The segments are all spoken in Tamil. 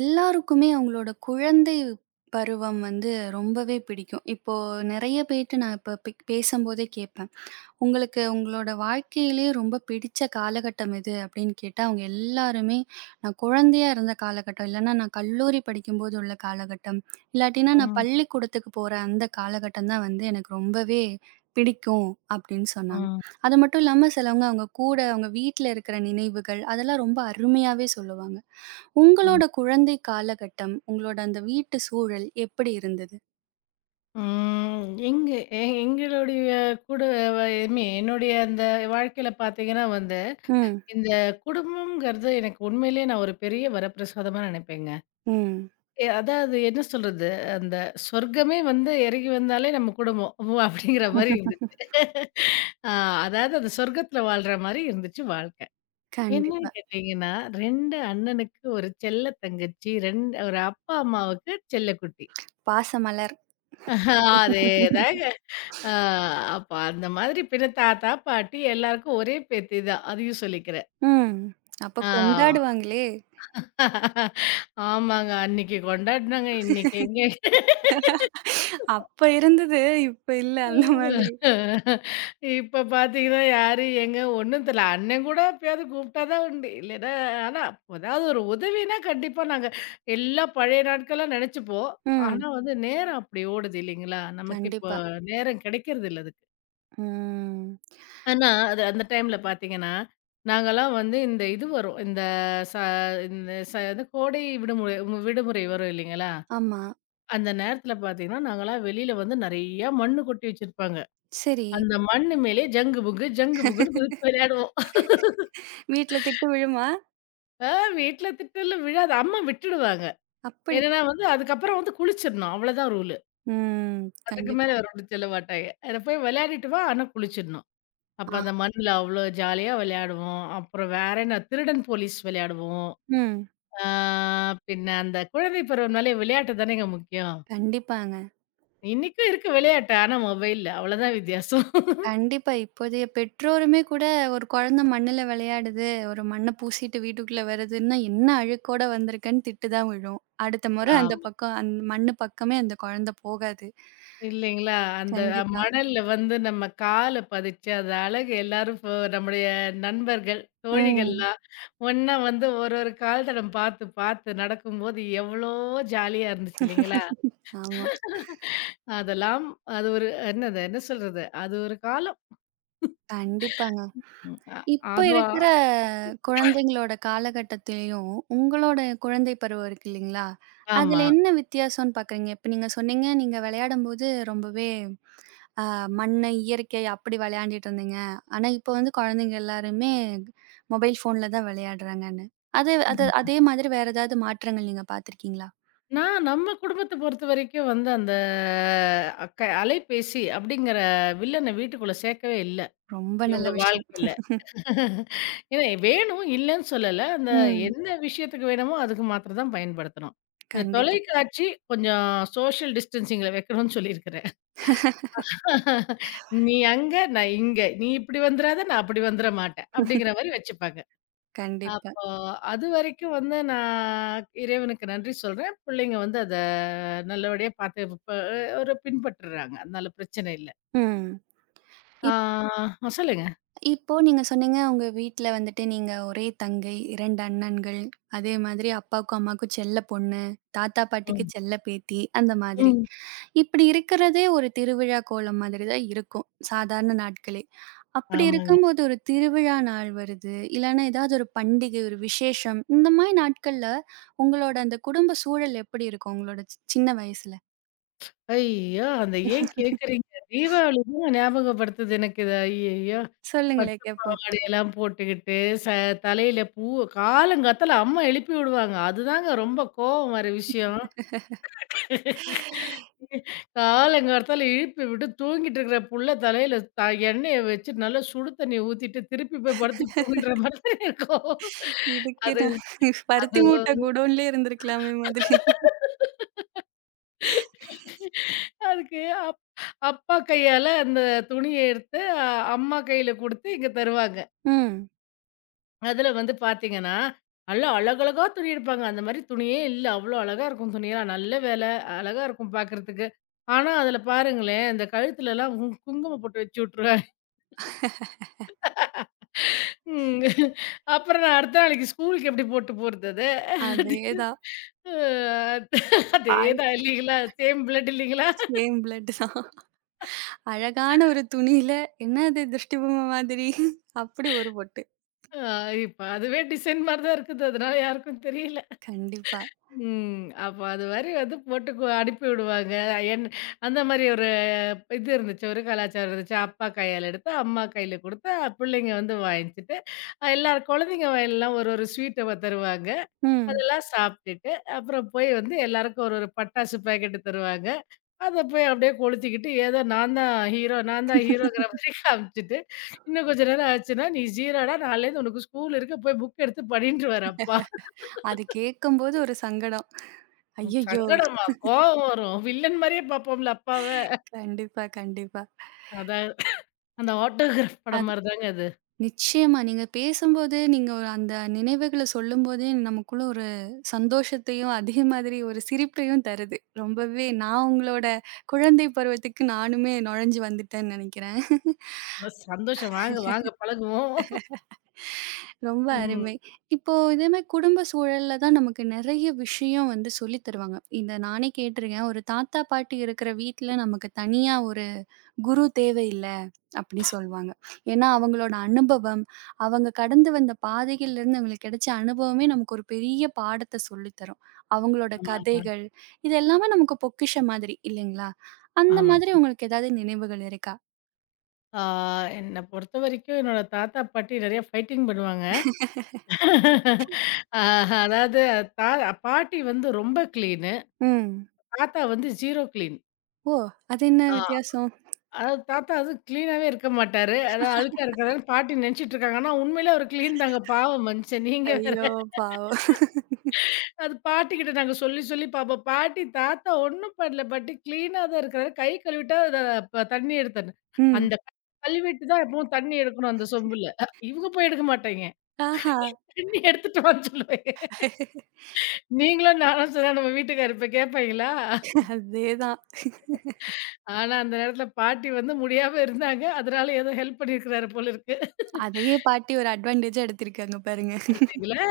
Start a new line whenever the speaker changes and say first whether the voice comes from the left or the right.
right: எல்லாருக்குமே அவங்களோட குழந்தை பருவம் வந்து ரொம்பவே பிடிக்கும். இப்போ நெறைய பேர்ட்ட நான் இப்ப பேசம்போதே கேட்பேன். உங்களுக்கு உங்களோட வாழ்க்கையிலேயே ரொம்ப பிடிச்ச காலகட்டம் எது? அப்படின்னு கேட்டா, அவங்க எல்லாருமே நான் குழந்தையா இருந்த காலகட்டம், இல்லன்னா நான் கல்லூரி படிக்கும்போது உள்ள காலகட்டம், இல்லாட்டினா நான்
left: ம்,
right: பள்ளிக்கூடத்துக்கு போற அந்த காலகட்டம் தான் வந்து எனக்கு ரொம்பவே பிடிக்கும் அப்படின்னு சொன்னாங்க.
left: ம்,
right: அது மட்டும் இல்லாம சிலவங்க அவங்க கூட அவங்க வீட்ல இருக்கிற நினைவுகள், அதெல்லாம் ரொம்ப அருமையாவே சொல்லுவாங்க.
left: ம்.
right: உங்களோட குழந்தை காலகட்டம், உங்களோட அந்த வீட்டு சூழல் எப்படி இருந்தது?
left: ம். எங்க எ எங்களுடைய கூட ஐ மீன் என்னுடைய அந்த வாழ்க்கையில பார்த்தீங்கன்னா வந்து,
right: ம்,
left: இந்த குடும்பம்ங்கிறது எனக்கு உண்மையிலேயே நான் ஒரு பெரிய வரப்பிரசாதமா நினைப்பேங்க.
right: ம்.
left: அதாவது என்ன சொல்றது, அந்த சொர்க்கமே வந்து இறங்கி வந்தாலே நம்ம குடும்பம். ஓ! அப்படிங்கிற மாரி இருந்துச்சு. ஆ, அதாவது அந்த சொர்க்கத்தில வாழ்ற மாரி இருந்துச்சு வாழ்க்கை. என்னன்னு
right: கண்டிப்பா.
left: கேட்டீங்கன்னா, 2 அண்ணனுக்கு ஒரு செல்ல தங்கச்சி, 2 ஒரு அப்பா, அம்மாவுக்கு செல்லக்குட்டி.
right: பாசமலர்.
left: அதேதாங்க. ஆ, அப்ப அந்த மாதிரி பின்ன தாத்தா, பாட்டி எல்லாருக்கும் ஒரே பேத்தி தான். அதையும் சொல்லிக்கிறேன்.
right: ம். அப்ப
left: ஆ.
right: கொண்டாடுவாங்களே!
left: ஆமாங்க. அன்னைக்கு கொண்டாடுனாங்க. இன்னைக்கு எங்க?
right: அப்ப இருந்தது, இப்ப இல்ல அந்த மாதிரி.
left: இப்ப பார்த்தீங்கன்னா, யாரு எங்க? ஒண்ணும் தெர்ல. அண்ணன் கூட எப்பயாவது கூப்பிட்டா தான் உண்டு. இல்லைன்னா ஆனா அதாவது ஒரு உதவினா கண்டிப்பா நாங்க எல்லா பழைய நாட்கள்லா நெனச்சுப்போம்.
right: ம்.
left: ஆனா வந்து நேரம் அப்படி ஓடுது இல்லைங்களா? நமக்கு இப்போ
right: கண்டிப்பா.
left: நேரம் கிடைக்கிறது இல்ல அதுக்கு.
right: ம்.
left: ஆனா, அது அந்த டைம்ல பார்த்தீங்கன்னா, நாங்கலாம் வந்து இந்த இது வரும். இந்த ச இந்த ச இது கோடை விடுமுறை வரும் இல்லைங்களா?
right: ஆமா.
left: அந்த நேரத்தில பார்த்தீங்கன்னா, நாங்கலாம் வெளியில வந்து நெறையா மண்ணு கொட்டி வச்சிருப்பாங்க.
right: சரி.
left: அந்த மண்ணு மேலயே ஜங்கு புங்கு, ஜங்கு புங்குன்னு குதிச்சு விளையாடுவோம்.
right: வீட்ல திட்டு விழுமா?
left: ஆ, வீட்ல திட்டல விழாது. அம்மா விட்டுடுவாங்க.
right: அப்படி.
left: என்னன்னா வந்து அதுக்கப்புறம் வந்து குளிச்சிடணும். அவ்வளோதான் ரூலு.
right: ம்.
left: அதுக்கு மேல
right: கண்டிப்பா.
left: வேற ஒண்ணும் சொல்ல மாட்டாங்க. அத போய் விளையாடிட்டு வா, ஆனா குளிச்சிடணும். அப்ப
right: ஆ.
left: அந்த மண்ணுல அவ்வளோ ஜாலியா விளையாடுவோம். அப்புறம் வேற என்ன திருடன் போலீஸ் விளையாடுவோம்.
right: ம்.
left: ஆ, பின்ன அந்த குழந்தை பருவம்னாலே விளையாட்டு தானேங்க முக்கியம்.
right: கண்டிப்பாங்க.
left: இன்னைக்கும் இருக்கு விளையாட்டு. ஆனா மொபைல்ல. அவ்வளோதான் வித்தியாசம்.
right: கண்டிப்பா. இப்போதைய பெற்றோருமே கூட ஒரு குழந்தை மண்ணுல விளையாடுது, ஒரு மண்ண பூசிட்டு வீட்டுக்குள்ள வருதுன்னா, என்ன அழுக்கோட வந்திருக்கன்னு திட்டு தான் விழும். அடுத்த முற அந்த
left: ஆமா.
right: பக்கம் மண்ணு பக்கமே அந்த குழந்தை போகாது.
left: இல்லைங்களா? அந்த
right: கண்டிப்பா.
left: மணல்ல வந்து நம்ம கால பதிச்சு, அது அழகு எல்லாரும் இப்போ நம்முடைய நண்பர்கள்,
right: ம்.
left: தோழிகள்லாம் ஒண்ணா வந்து ஒரு ஒரு கால் தடம் பார்த்து பார்த்து நடக்கும்போது எவ்வளோ ஜாலியா இருந்துச்சு இல்லைங்களா?
right: ஆமா.
left: அதெல்லாம் அது ஒரு என்னது என்ன சொல்றது? அது ஒரு காலம்.
right: கண்டிப்பாங்க.
left: ம்.
right: இப்ப
left: அதுவா
right: இருக்கிற குழந்தைங்களோட காலகட்டத்திலயும், உங்களோட குழந்தை பருவம் இருக்கு இல்லீங்களா?
left: ஆமா.
right: அதுல என்ன வித்தியாசம்ன்னு பார்க்குறீங்க? இப்ப நீங்க சொன்னீங்க, நீங்க விளையாடும்போது ரொம்பவே அ மண்ணு, இயற்கை அப்படி விளையாண்டுட்டு இருந்தேங்க. ஆனா, இப்ப வந்து குழந்தைங்க எல்லாருமே மொபைல் ஃபோன்ல தான் விளையாடுறாங்கன்னு. அது அது அதே மாதிரி வேற ஏதாவது மாற்றங்கள் நீங்க பார்த்துருக்கீங்களா?
left: நான் நம்ம குடும்பத்த பொறுத்தவரைக்கும் வந்து அந்த அலைபேசி அப்படிங்கிற வில்லனை வீட்டுக்குள்ள சேர்க்கவே இல்ல.
right: ரொம்ப நல்ல
left: இவங்க
right: விஷயம்.
left: வாழ்க்கையில. ஏன்னா வேணும் இல்லன்னு சொல்லல. அந்த
right: ம்.
left: என்ன விஷயத்துக்கு வேணுமோ அதுக்கு மாத்திரம் தான் பயன்படுத்தணும். இந்த
right: கண்டிப்பா,
left: தொலைக்காட்சி கொஞ்சம் சோஷியல் டிஸ்டன்சிங்ல வைக்கணும்னு சொல்லியிருக்கிறேன். நீ அங்க, நான் இங்க. நீ இப்படி வந்துராத, நான் அப்படி வந்துர மாட்டேன். அப்படிங்கிற மாரி வச்சுப்பாங்க.
right: கண்டிப்பா.
left: அப்போ அதுவரைக்கும் வந்து நான் இறைவனுக்கு நன்றி சொல்றேன். பிள்ளைங்க வந்து அத நல்லபடியா பார்த்து ஒரு பின்பற்றுறாங்க. அதனால பிரச்சனை இல்ல.
right: ம்.
left: ஆ, சொல்லுங்க.
right: இப்போ நீங்க சொன்னீங்க, உங்க வீட்ல வந்துட்டு நீங்க ஒரே தங்கை, 2 அண்ணன்கள், அதே மாதிரி அப்பாவுக்கும், அம்மாவுக்கும் செல்ல பொண்ணு, தாத்தா, பாட்டிக்கு
left: ம்,
right: செல்ல பேத்தி அந்த மாதிரி.
left: ம்.
right: இப்படி இருக்கிறதே ஒரு திருவிழா கோலம் மாதிரி தான் இருக்கும், சாதாரண நாட்களே. அப்படி
left: ஆமாங்க.
right: இருக்கும்போது ஒரு திருவிழா நாள் வருது, இல்லன்னா ஏதாவது ஒரு பண்டிகை, ஒரு விசேஷம் இந்த மாரி நாட்கள்ல உங்களோட அந்த குடும்ப சூழல் எப்படி இருக்கும்? உங்களோட சின்ன வயசுல?
left: ஐயோ! அந்த ஏன் கேட்குறீங்க? தீபாவளி தாங்க ஞாபகப்படுத்துது எனக்கு இது. ஐயய்யோ!
right: சொல்லுங்களேன்
left: பட்டு
right: கேட்போம்.
left: பாவாடையெல்லாம் போட்டுக்கிட்டு, ச தலையில பூ காலங்காத்தால அம்மா எழுப்பி விடுவாங்க. அதுதாங்க ரொம்ப கோவம் வர விஷயம். காலங்கார்த்தால எழுப்பி விட்டு தூங்கிட்டு இருக்கிற புள்ள தலையில எண்ணெய வச்சு நல்லா சுடு தண்ணிய ஊத்திட்டு, திருப்பி போய் படுத்து தூங்குற மாரி தான் இருக்கும்.
right: இதுக்கு
left: அது
right: நான் பருத்தி
left: அது
right: மூட்டை குடோன்லயே இருந்திருக்கலாமே மாதிரி.
left: அதுக்கு அப் அப்பா கையால அந்த துணிய எடுத்து, அம்மா கையில குடுத்து இங்க தருவாங்க.
right: ம்.
left: அதில வந்து பார்த்தீங்கன்னா, நல்லா அழகழகா துணி எடுப்பாங்க. அந்த மாரி துணியே இல்ல. அவ்ளோ அழகா இருக்கும் துணியெல்லாம். நல்ல வேல. அழகா இருக்கும் பார்க்கறதுக்கு. ஆனா, அதில பாருங்களேன், இந்த கழுத்துலலாம் குங்குமம் பொட்டு வச்சு விட்டுருவாங்க. ம். அப்புறம் நான் அடுத்த நாளைக்கு ஸ்கூலுக்கு எப்படி போட்டு போறது அத?
right: அதேதான். ஆள்
left: அதேதான் இல்லைங்களா? சேம் பிளட் இல்லைங்களா?
right: சேம் பிளட் தான். அழகான ஒரு துணியில என்னது திருஷ்டிபொம்மை மாதிரி அப்படி ஒரு பொட்டு.
left: அ இப்ப அதுவே டிசைன் மாரி தான் இருக்குது. அதனால யாருக்கும் தெரியல.
right: கண்டிப்பா.
left: ம். அப்ப அது மாரி வந்து போட்டு அனுப்பி விடுவாங்க. என் அந்த மாரி ஒரு இது இருந்துச்சு. ஒரு கலாச்சாரம் இருந்துச்சு. அப்பா கையால எடுத்து, அம்மா கையில குடுத்து, பிள்ளைங்க வந்து வாங்கிச்சுட்டு, எல்லார் குழந்தைங்க வாயிலலாம் ஒரு ஒரு ஸ்வீட்ட தருவாங்க.
right: ம்.
left: அதெல்லாம் சாப்பிட்டுட்டு, அப்புறம் போய் வந்து எல்லாருக்கும் ஒரு ஒரு பட்டாசு பாக்கெட்டு தருவாங்க. அத போய் அப்படியே கொளுத்திக்கிட்டு, ஏதோ நான் தான் ஹீரோ, நான் தான் ஹீரோங்கிற மாரி காமிச்சுட்டு, இன்னும் கொஞ்ச நேரம் ஆச்சுன்னா, "நீ ஸீரோடா, நாளையிலேருந்து உனக்கு ஸ்கூல் இருக்கு. போய் புக் எடுத்து படின்ட்டு வரு அப்பா."
right: அது கேட்கும்போது ஒரு சங்கடம்.
left: ம்.
right: ஐயய்யோ!
left: சங்கடமா? கோவம் வரும். வில்லன் மாரியே பார்ப்போம்ல அப்பாவ.
right: கண்டிப்பா, கண்டிப்பா.
left: அதான் அந்த ஆட்டோகிராஃப் படம்
right: அது
left: மாரி தாங்க அது.
right: நிச்சயமா. நீங்க பேசும்போது, நீங்க ஒரு அந்த நினைவுகள சொல்லும்போதே நமக்குள்ள ஒரு சந்தோஷத்தையும், அதே மாதிரி ஒரு சிரிப்பையும் தருது. ரொம்பவே நான் உங்களோட குழந்தை பருவத்துக்கு நானுமே நுழைஞ்சு வந்துட்டேன்னு நெனைக்கிறேன்.
left: நல்ல சந்தோஷம். வாங்க, வாங்க பழகுவோம்.
right: ரொம்ப
left: ம்.
right: அருமை. இப்போ இதே மாரி குடும்ப சூழல்ல தான் நமக்கு நெறைய விஷயம் வந்து சொல்லி தருவாங்க. இந்த நானே கேட்டுருக்கேன். ஒரு தாத்தா, பாட்டி இருக்கிற வீட்ல நமக்கு தனியா ஒரு குரு தேவையில்ல அப்படி சொல்வாங்க. ஏன்னா அவங்களோட அனுபவம், அவங்க கடந்து வந்த பாதைகள்லேருந்து அவங்களுக்கு கிடைச்ச அனுபவமே நமக்கு ஒரு பெரிய பாடத்த சொல்லி தரும். அவங்களோட
left: ஆமாங்க.
right: கதைகள், இது எல்லாமே நமக்கு பொக்கிஷம் மாதிரி இல்லைங்களா? அந்த
left: ஆமாங்க.
right: மாதிரி உங்களுக்கு ஏதாவது நினைவுகள் இருக்கா?
left: ஆ, என்ன பொறுத்தவரைக்கும் என்னோட தாத்தா, பாட்டி நெறைய ஃபைட்டிங் பண்ணுவாங்க. ஆ, அதாவது தா பாட்டி வந்து ரொம்ப கிளீனு.
right: ம்.
left: தாத்தா வந்து 0 கிளீன்.
right: ஓ! அது என்ன
left: ஆ,
right: வித்தியாசம்?
left: அதாவது தாத்தா வந்து கிளீனாவே இருக்க மாட்டாரு. அதான் அழுக்கா இருக்கிறாருன்னு பாட்டி நெனச்சிட்டு இருக்காங்க. ஆனா உண்மையிலே அவரு கிளீன் தாங்க. பாவம் மனுஷன். நீங்க வேற.
right: ஐயோ! பாவம்.
left: அது பாட்டிக்கிட்ட நாங்க சொல்லி, சொல்லி பாப்போம். பாட்டி தாத்தா ஒண்ணும் பண்ணல. பட் கிளீனா தான் இருக்கிறாரு. கை கழுவிட்டா அத தண்ணி எடுத்தர்ணும்.
right: ம்.
left: அந்த கை கழுவிட்டு தான் எப்பவும் தண்ணி எடுக்கணும் அந்த சொம்புல. இவங்க போய் எடுக்க மாட்டாய்ங்க.
right: ஆஹா.
left: தண்ணி எடுத்துட்டு வான்னு சொல்லுவாய்ங்க. நீங்களும் நானும் சொன்னா நம்ம வீட்டுக்காரர் இப்ப கேட்பாய்ங்களா?
right: அதேதான்.
left: ஆனா அந்த நேரத்துல பாட்டி வந்து முடியாம இருந்தாங்க. அதனால ஏதோ ஹெல்ப் பண்ணியிருக்கிறாரு போல இருக்கு.
right: அதையே பாட்டி ஒரு அட்வான்டேஜா எடுத்திருக்காங்க பாருங்க.
left: பார்த்தீங்களா?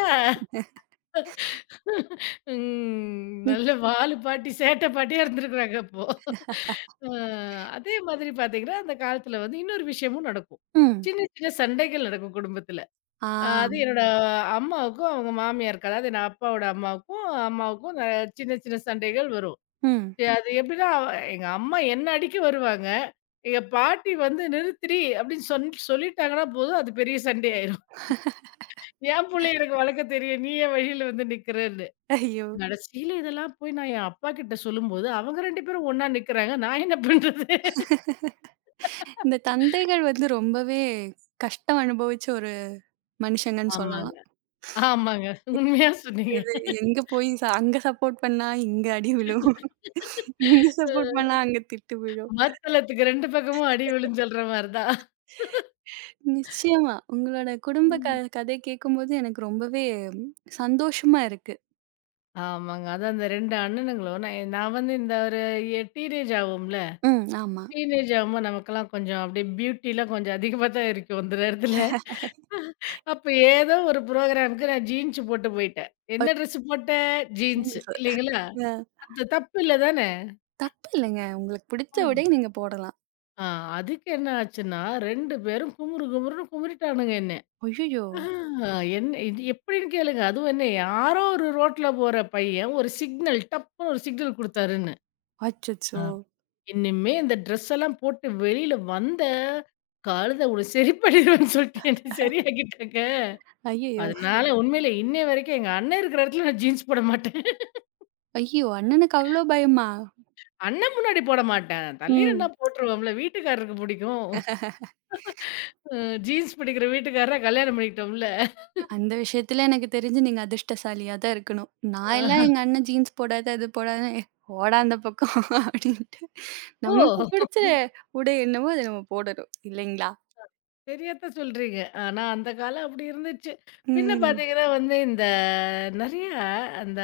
left: ம். நல்ல
right: நிச்
left: வாலு பாட்டி, சேட்டை பாட்டியா இருந்திருக்கிறாங்க அப்போ. அ அதே மாதிரி பார்த்தீங்கன்னா, அந்த காலத்தில வந்து இன்னொரு விஷயமும் நடக்கும்.
right: ம்.
left: சின்ன சின்ன சண்டைகள் நடக்கும் குடும்பத்தில.
right: ஆ.
left: அது என்னோட ம். அம்மாவுக்கும், அவங்க மாமியாருக்கு, அதாவது என் அப்பாவோட அம்மாவுக்கும், அம்மாவுக்கும் சின்ன சின்ன சண்டைகள் வரும்.
right: ம்.
left: அது எப்படின்னா, எங்க அம்மா என்ன அடிக்க வருவாங்க. எங்க பாட்டி வந்து "நிறுத்துடி" அப்படின்னு சொல்லிட்டாங்கன்னா போதும், அது பெரிய சண்டையாயிரும். என் புள்ளைய எனக்கு வளர்க்க தெரியும். நீ ஏன் வழியில வந்து நிக்கிறன்னு.
right: ஐயோ!
left: கடைசியில இதெல்லாம் போய் நான் என் அப்பா கிட்ட சொல்லும்போது, அவங்க 2 பேரும் ஒண்ணா நிக்கிறாங்க. நான் என்ன பண்றது?
right: இந்த தந்தைகள் வந்து ரொம்பவே கஷ்டம் அனுபவிச்ச ஒரு மனுஷங்கன்னு
left: ஆமாங்க.
right: சொல்லலாம்.
left: ஆமாங்க. உண்மையா சொன்னீங்க.
right: இது எங்க போய் அங்க சப்போர்ட் பண்ணா, இங்க அடி விழும். இங்க சப்போர்ட்
left: அ
right: பண்ணா, அங்க திட்டு விழும்.
left: மத்தளத்துக்கு 2 பக்கமும் அடி விழுன்னு சொல்ற மாரி தான்.
right: நிச்சயமா. உங்களோட குடும்ப
left: ம்.
right: கதை கேட்கும்போது எனக்கு ரொம்பவே சந்தோஷமா இருக்கு.
left: ஆமாங்க. அதான் அந்த 2 அண்ணனுங்களும் நான் நான் வந்து இந்த ஒரு டீனேஜ் ஆவோம்ல.
right: ம். ஆமா.
left: டீனேஜ் ஆகும்போது நமக்கெல்லாம் கொஞ்சம் அப்படியே பியூட்டிலாம் கொஞ்சம் அதிகமா தான் இருக்கும் அந்த நேரத்தில. அப்ப ஏதோ ஒரு ப்ரோகிராம்க்கு நான் ஜீன்ஸ் போட்டு போயிட்டேன். என்ன ட்ரெஸ் போட்ட? ஜீன்ஸ்
right: தீன்று.
left: இல்லைங்களா?
right: அ
left: அது தப்பு இல்ல தானே?
right: தப்பு இல்லங்க. உங்களுக்கு
left: ஆ.
right: பிடிச்ச உடைய நீங்க போடலாம்.
left: ஆ, அதுக்கு என்ன ஆச்சுன்னா 2 பேரும் குமுறு குமுறுன்னு குமுறிட்டானுங்க என்ன.
right: "ஐயய்யோ!
left: ஆ, என்ன இது எப்படின்னு கேளுங்க. அதுவும் என்ன யாரோ ஒரு ரோட்ல போற பையன் ஒரு சிக்னல் டப்புன்னு ஒரு சிக்னல் குடுத்தாருன்னு. ஆ.
right: அச்சச்சோ!
left: இனிமே இந்த ட்ரெஸ் எல்லாம் போட்டு வெளியில வந்த, கழுத உன்ன சரி பண்ணிருவேன்னு சொல்லிட்டு என்ன சரியாக்கிட்டாங்க.
right: ஐயய்யோ!
left: அதனால உண்மையிலே இன்னைய வரைக்கும் எங்க அண்ணன் இருக்கிற இடத்துல நான் ஜீன்ஸ் போட மாட்டேன்.
right: ஐயோ! அண்ணனுக்கு அவ்ளோ பயமா?"
left: அண்ணன் முன்னாடி போட மாட்டேன். தள்ளி நின்னா
right: ம்.
left: போட்டுருவோம்ல. வீட்டுக்காரருக்கு பிடிக்கும். அ ஜீன்ஸ் பிடிக்கிற வீட்டுக்காரர கல்யாணம் பண்ணிக்கிட்டோம்ல.
right: அந்த விஷயத்துல எனக்கு தெரிஞ்சு நீங்க அதிர்ஷ்டசாலியா தான் இருக்கணும். நான் எல்லாம் எங்க அண்ணன் ஜீன்ஸ் போடாத, அது போடாதன்னு, "ஏய் போடா அந்த பக்கம்" அப்படின்ட்டு நமக்கு
left: ஓ!
right: பிடிச்ச உடை என்னவோ அத நம்ம போடணும். இல்லைங்களா?
left: சரியாத்தான் சொல்றீங்க. ஆனா, அந்த காலம் அப்படி இருந்துச்சு. பின்ன
right: ம்.
left: பார்த்தீங்கன்னா வந்து, இந்த நெறைய அந்த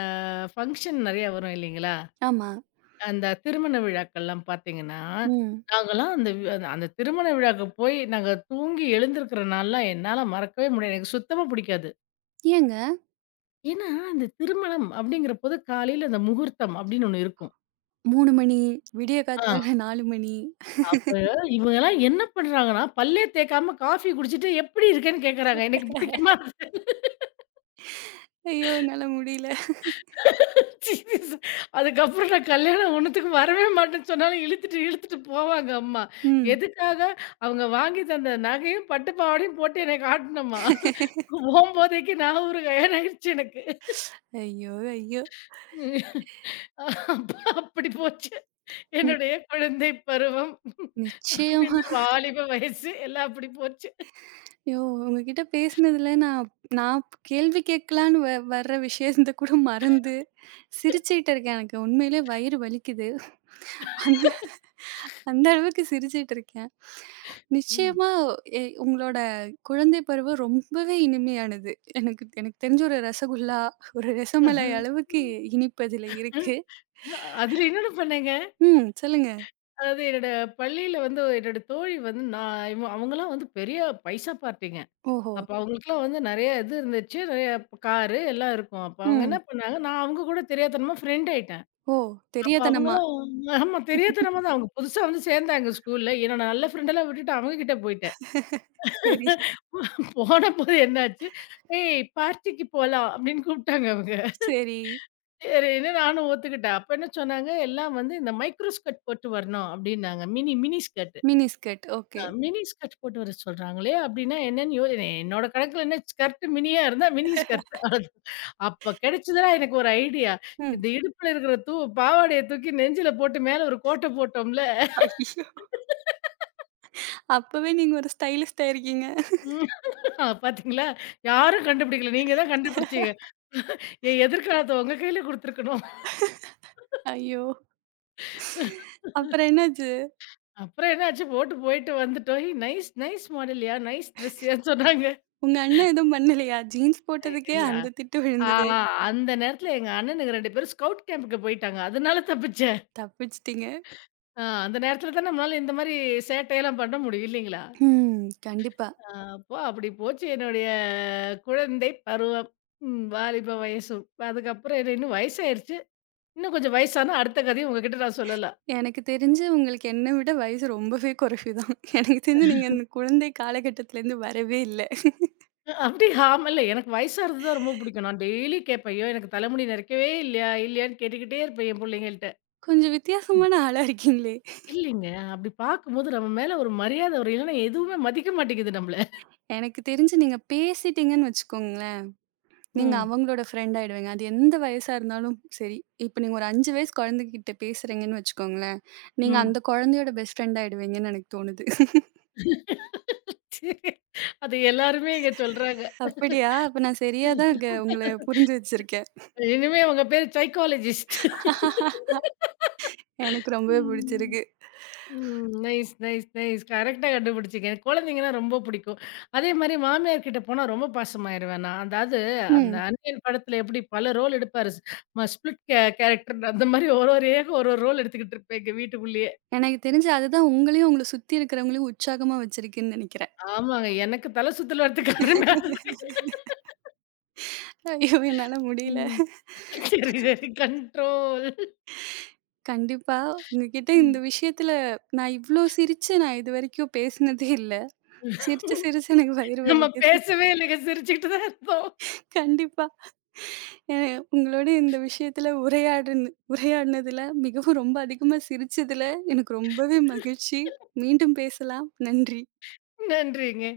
left: ஃபங்ஷன் நெறைய வரும் இல்லைங்களா?
right: ஆமா.
left: அந்த திருமண விழாக்கள்லாம் பார்த்தீங்கன்னா,
right: ம்.
left: நாங்கலாம் அந்த வி அந்த அந்த திருமண விழாக்கு போய் நாங்க தூங்கி எழுந்திருக்கிற நாள்லாம் என்னால மறக்கவே முடியாது. எனக்கு சுத்தமா பிடிக்காது.
right: ஏங்க
left: ஏன்னா, இந்த திருமணம் அப்படிங்கிறபோது காலையில அந்த முகூர்த்தம் அப்படின்னு ஒண்ணு இருக்கும்.
right: 3 மணி, விடிய
left: ஆ,
right: காத்தால 4 மணி.
left: அப்ப இவங்கலாம் என்ன பண்றாங்கன்னா, பல்லே தேய்க்காம காஃபி குடிச்சிட்டு, "எப்படி இருக்கேன்னு?" கேட்கறாங்க. எனக்கு பிடிக்குமா அது?
right: ஐயோ! என்னால முடியல.
left: சீரியஸா. அதுக்கப்புறம் நான் கல்யாணம் ஒண்ணுத்துக்கு வரவே மாட்டேன்னு சொன்னாலும் இழுத்துட்டு, இழுத்துட்டு போவாங்க அம்மா.
right: ம்.
left: எதுக்காக? அவங்க வாங்கி தந்த நகையும், பட்டு பாவாடையும் போட்டு என்னை காட்டணுமா. போம்போதைக்கு நான் ஒரு கல்யாணம் ஆயிடுச்சு எனக்கு.
right: ஐயோ! ஐயோ!
left: ம். அப்ப அப்படி போச்சு.
right: நி
left: என்னுடைய குழந்தை பருவம், பின்ன
right: நிச்சயமா.
left: வாலிப வயசு எல்லாம் அப்படி போச்சு.
right: ஐயோ! உங்ககிட்ட பேசினதுல நான் நான் கேள்வி கேட்கலான்னு வர்ற விஷயத்த கூட மறந்து சிரிச்சுக்கிட்டு இருக்கேன். எனக்கு உண்மையிலேயே வயிறு வலிக்குது. அந்த அந்த அளவுக்கு சிரிச்சுட்டு இருக்கேன்.
left: ம்.
right: நிச்சயமா உங்களோட குழந்தை பருவம் ரொம்பவே இனிமையானது. எனக்கு எனக்கு தெரிஞ்ச ஒரு ரசகுல்லா, ஒரு ரசமலை
left: அஹ.
right: அளவுக்கு இனிப்பு அதுல இருக்கு.
left: அ அதுல இன்னொன்னு பண்ணேங்க.
right: ம். சொல்லுங்க.
left: அதாவது என்னோட பள்ளியில வந்து என்னோட தோழி வந்து நான் அவங்கலாம் வந்து பெரிய பைசா பார்ட்டிங்க.
right: ஓஹோ!
left: அப்ப அவங்களுக்குலாம் வந்து நெறைய இது இருந்துச்சு. நெறைய காரு எல்லாம் இருக்கும். அப்ப அவங்க
right: ம்.
left: என்ன பண்ணாங்க, நான் அவங்க கூட தெரியாத்தனமா ஃப்ரெண்ட் ஆயிட்டேன்.
right: ஓ!
left: அப்ப
right: தெரியாத்தனமா.
left: அவங்களும் ஆமா தெரியாத்தனமா தான் அவங்க புதுசா வந்து சேர்ந்தாங்க ஸ்கூல்ல. என்னோட நல்ல ஃப்ரெண்டெல்லாம் விட்டுட்டு அவங்க கிட்ட போயிட்டேன்.
right: சரி,
left: போனபோது என்னாச்சு, "ஏய் பார்ட்டிக்கு போலாம்" அப்படின்னு கூப்பிட்டாங்க அவங்க.
right: சரி.
left: சரின்னு நானும் ஒத்துக்கிட்டேன். அப்ப என்ன சொன்னாங்க, எல்லாம் வந்து இந்த மைக்ரோ ஸ்கர்ட் போட்டு வரணும் அப்படின்னாங்க. Mini mini skirt.
right: Mini skirt. Okay.
left: Mini skirt போட்டு வர சொல்றாங்களே! அப்டின்னா என்னன்னு என்னோட கணக்குல என்ன ஸ்கர்ட் மினியா இருந்தா மினி ஸ்கர்ட். அப்ப கிடைச்சதுனா எனக்கு ஒரு ஐடியா.
right: ம்.
left: இந்த இடுப்புல இருக்கிற பாவாடைய தூக்கி நெஞ்சில போட்டு மேல ஒரு கோட்ட போட்டோம்ல.
right: ஐயோ! அப்பவே நீங்க ஒரு ஸ்டைலிஸ்ட்டா இருக்கீங்க.
left: ம். பாத்தீங்களா? யாரும் கண்டுபிடிக்கல. நீங்க தான் கண்டுபிடிச்சீங்க. என் எதிர்காலத்த உங்க கையில குடுத்துருக்கணும்.
right: ஐயோ! அப்புறம் என்னாச்சு?
left: அப்புறம் என்னாச்சு போட்டு போயிட்டு வந்துட்டோம். "ஏய் நைஸ் நைஸ் மாடல்யா, நைஸ் ட்ரெஸ்ஸுயான்னு" சொன்னாங்க.
right: உங்க அண்ணன் எதுவும் பண்ணலையா? ஜீன்ஸ் போட்டதுக்கே
left: இல்ல.
right: அந்த திட்டு
left: ஆ,
right: விழுந்தது.
left: அந்த நேரத்துல எங்க அண்ணனுங்க 2 பேரும் ஸ்கவுட் கேம்புக்கு போயிட்டாங்க. அதனால தப்பிச்சேன்.
right: தப்பிச்சுட்டீங்க.
left: ஆ, அந்த நேரத்துல தான் நம்மளால இந்த மாரி சேட்டையெல்லாம் பண்ண முடியும் இல்லைங்களா?
right: ம். கண்டிப்பா.
left: அ அப்போ அப்படி போச்சு என்னுடைய குழந்தை பருவம். ம் வாலிப வயசும். அதுக்கப்புறம் என்ன இன்னும் வயசாயிருச்சு. இன்னும் கொஞ்சம் வயசானா அடுத்த கதைய உங்ககிட்ட நான் சொல்லலாம்.
right: எனக்கு தெரிஞ்சு உங்களுக்கு என்ன விட வயசு ரொம்பவே குறைவு தான். எனக்கு தெரிஞ்சு நீங்க அந்த குழந்தை காலகட்டத்திலேருந்து வரவே இல்ல.
left: அப்படி ஆமல்ல எனக்கு வயசாறது தான் ரொம்ப பிடிக்கும். நான் டெய்லி கேட்பேன். ஐயோ! எனக்கு தலைமுடி நரைக்கவே இல்லையா? இல்லையான்னு கேட்டுக்கிட்டே இருப்பேன் என் புள்ளைங்கள்ட்ட.
right: கொஞ்சம் வித்தியாசமான ஆளா இருக்கீங்களே!
left: இல்லைங்க. அப்படி பார்க்கும்போது நம்ம மேல ஒரு மரியாதை வரும். இல்லன்னா எதுவுமே மதிக்க மாட்டேங்குது நம்மள.
right: எனக்கு தெரிஞ்சு நீங்க பேசிட்டீங்கன்னு வச்சுக்கோங்களேன். நீங்க
left: ம்.
right: அவங்களோட ஃப்ரெண்ட் ஆயிடுவீங்க. அது எந்த வயசா இருந்தாலும் சரி. இப்ப நீங்க ஒரு 5 வயசு குழந்தைகிட்ட பேசுறீங்கன்னு வச்சுக்கோங்களேன், நீங்க
left: ம்.
right: அந்த குழந்தையோட பெஸ்ட் ஃப்ரெண்ட் ஆயிடுவீங்கன்னு எனக்கு தோணுது.
left: அது எல்லாருமே இங்க சொல்றாங்க.
right: அப்படியா? அப்ப நான் சரியா தான் உங்கள புரிஞ்சு வச்சிருக்கேன்.
left: இனிமே உங்க பேரு சைக்காலஜிஸ்ட்.
right: எனக்கு ரொம்பவே
left: ம்.
right: பிடிச்சிருக்கு.
left: ம். Nice, nice, nice. கரெக்ட்டா கண்டுபிடிச்சீங்க. எனக்கு குழந்தைங்கன்னா ரொம்ப புடிக்கும். அதேமாரி மாமியார் கிட்ட போனா ரொம்ப பாசமாயிருவேன் நான். அதாவது அந்த
right: ம்.
left: அந்நியன் படத்துல எப்படி பல ரோல் எடுப்பாரு. ஸ்பிளிட் கேரக்டர் அந்த மாரி ஒரு ஒரு ஏக ஒரு ஒரு ரோல் எடுத்துக்கிட்டு இருப்பேன் எங்க வீட்டுக்குள்ளேயே.
right: எனக்கு தெரிஞ்சு அதுதான் உங்களையும், உங்கள சுத்தி இருக்கிறவங்களையும் உற்சாகமா வச்சிருக்குன்னு நெனைக்கிறேன்.
left: ஆமாங்க. எனக்கு தல சுத்தல் வரதுக்கு அருமையா
right: ஐயோ! என்னால முடியல.
left: ம். சரி, சரி. கண்ட்ரோல்.
right: கண்டிப்பா. உங்ககிட்ட இந்த
left: ம்.
right: விஷயத்துல நான் இவ்ளோ சிரிச்சு நான் இதுவரைக்கும் பேசினதே இல்ல. சிரிச்சு, சிரிச்சு எனக்கு வயிறு
left: நம்ம
right: வலிக்குது.
left: பேசவே இல்லைங்க. சிரிச்சுக்கிட்டு தான் இருந்தோம்.
right: கண்டிப்பா. அ உங்களோட இந்த விஷயத்துல உரையாடினதுல மிகவும் ரொம்ப அதிகமா சிரிச்சதுல எனக்கு ரொம்பவே மகிழ்ச்சி. மீண்டும் பேசலாம். நன்றி.
left: நன்றிங்க.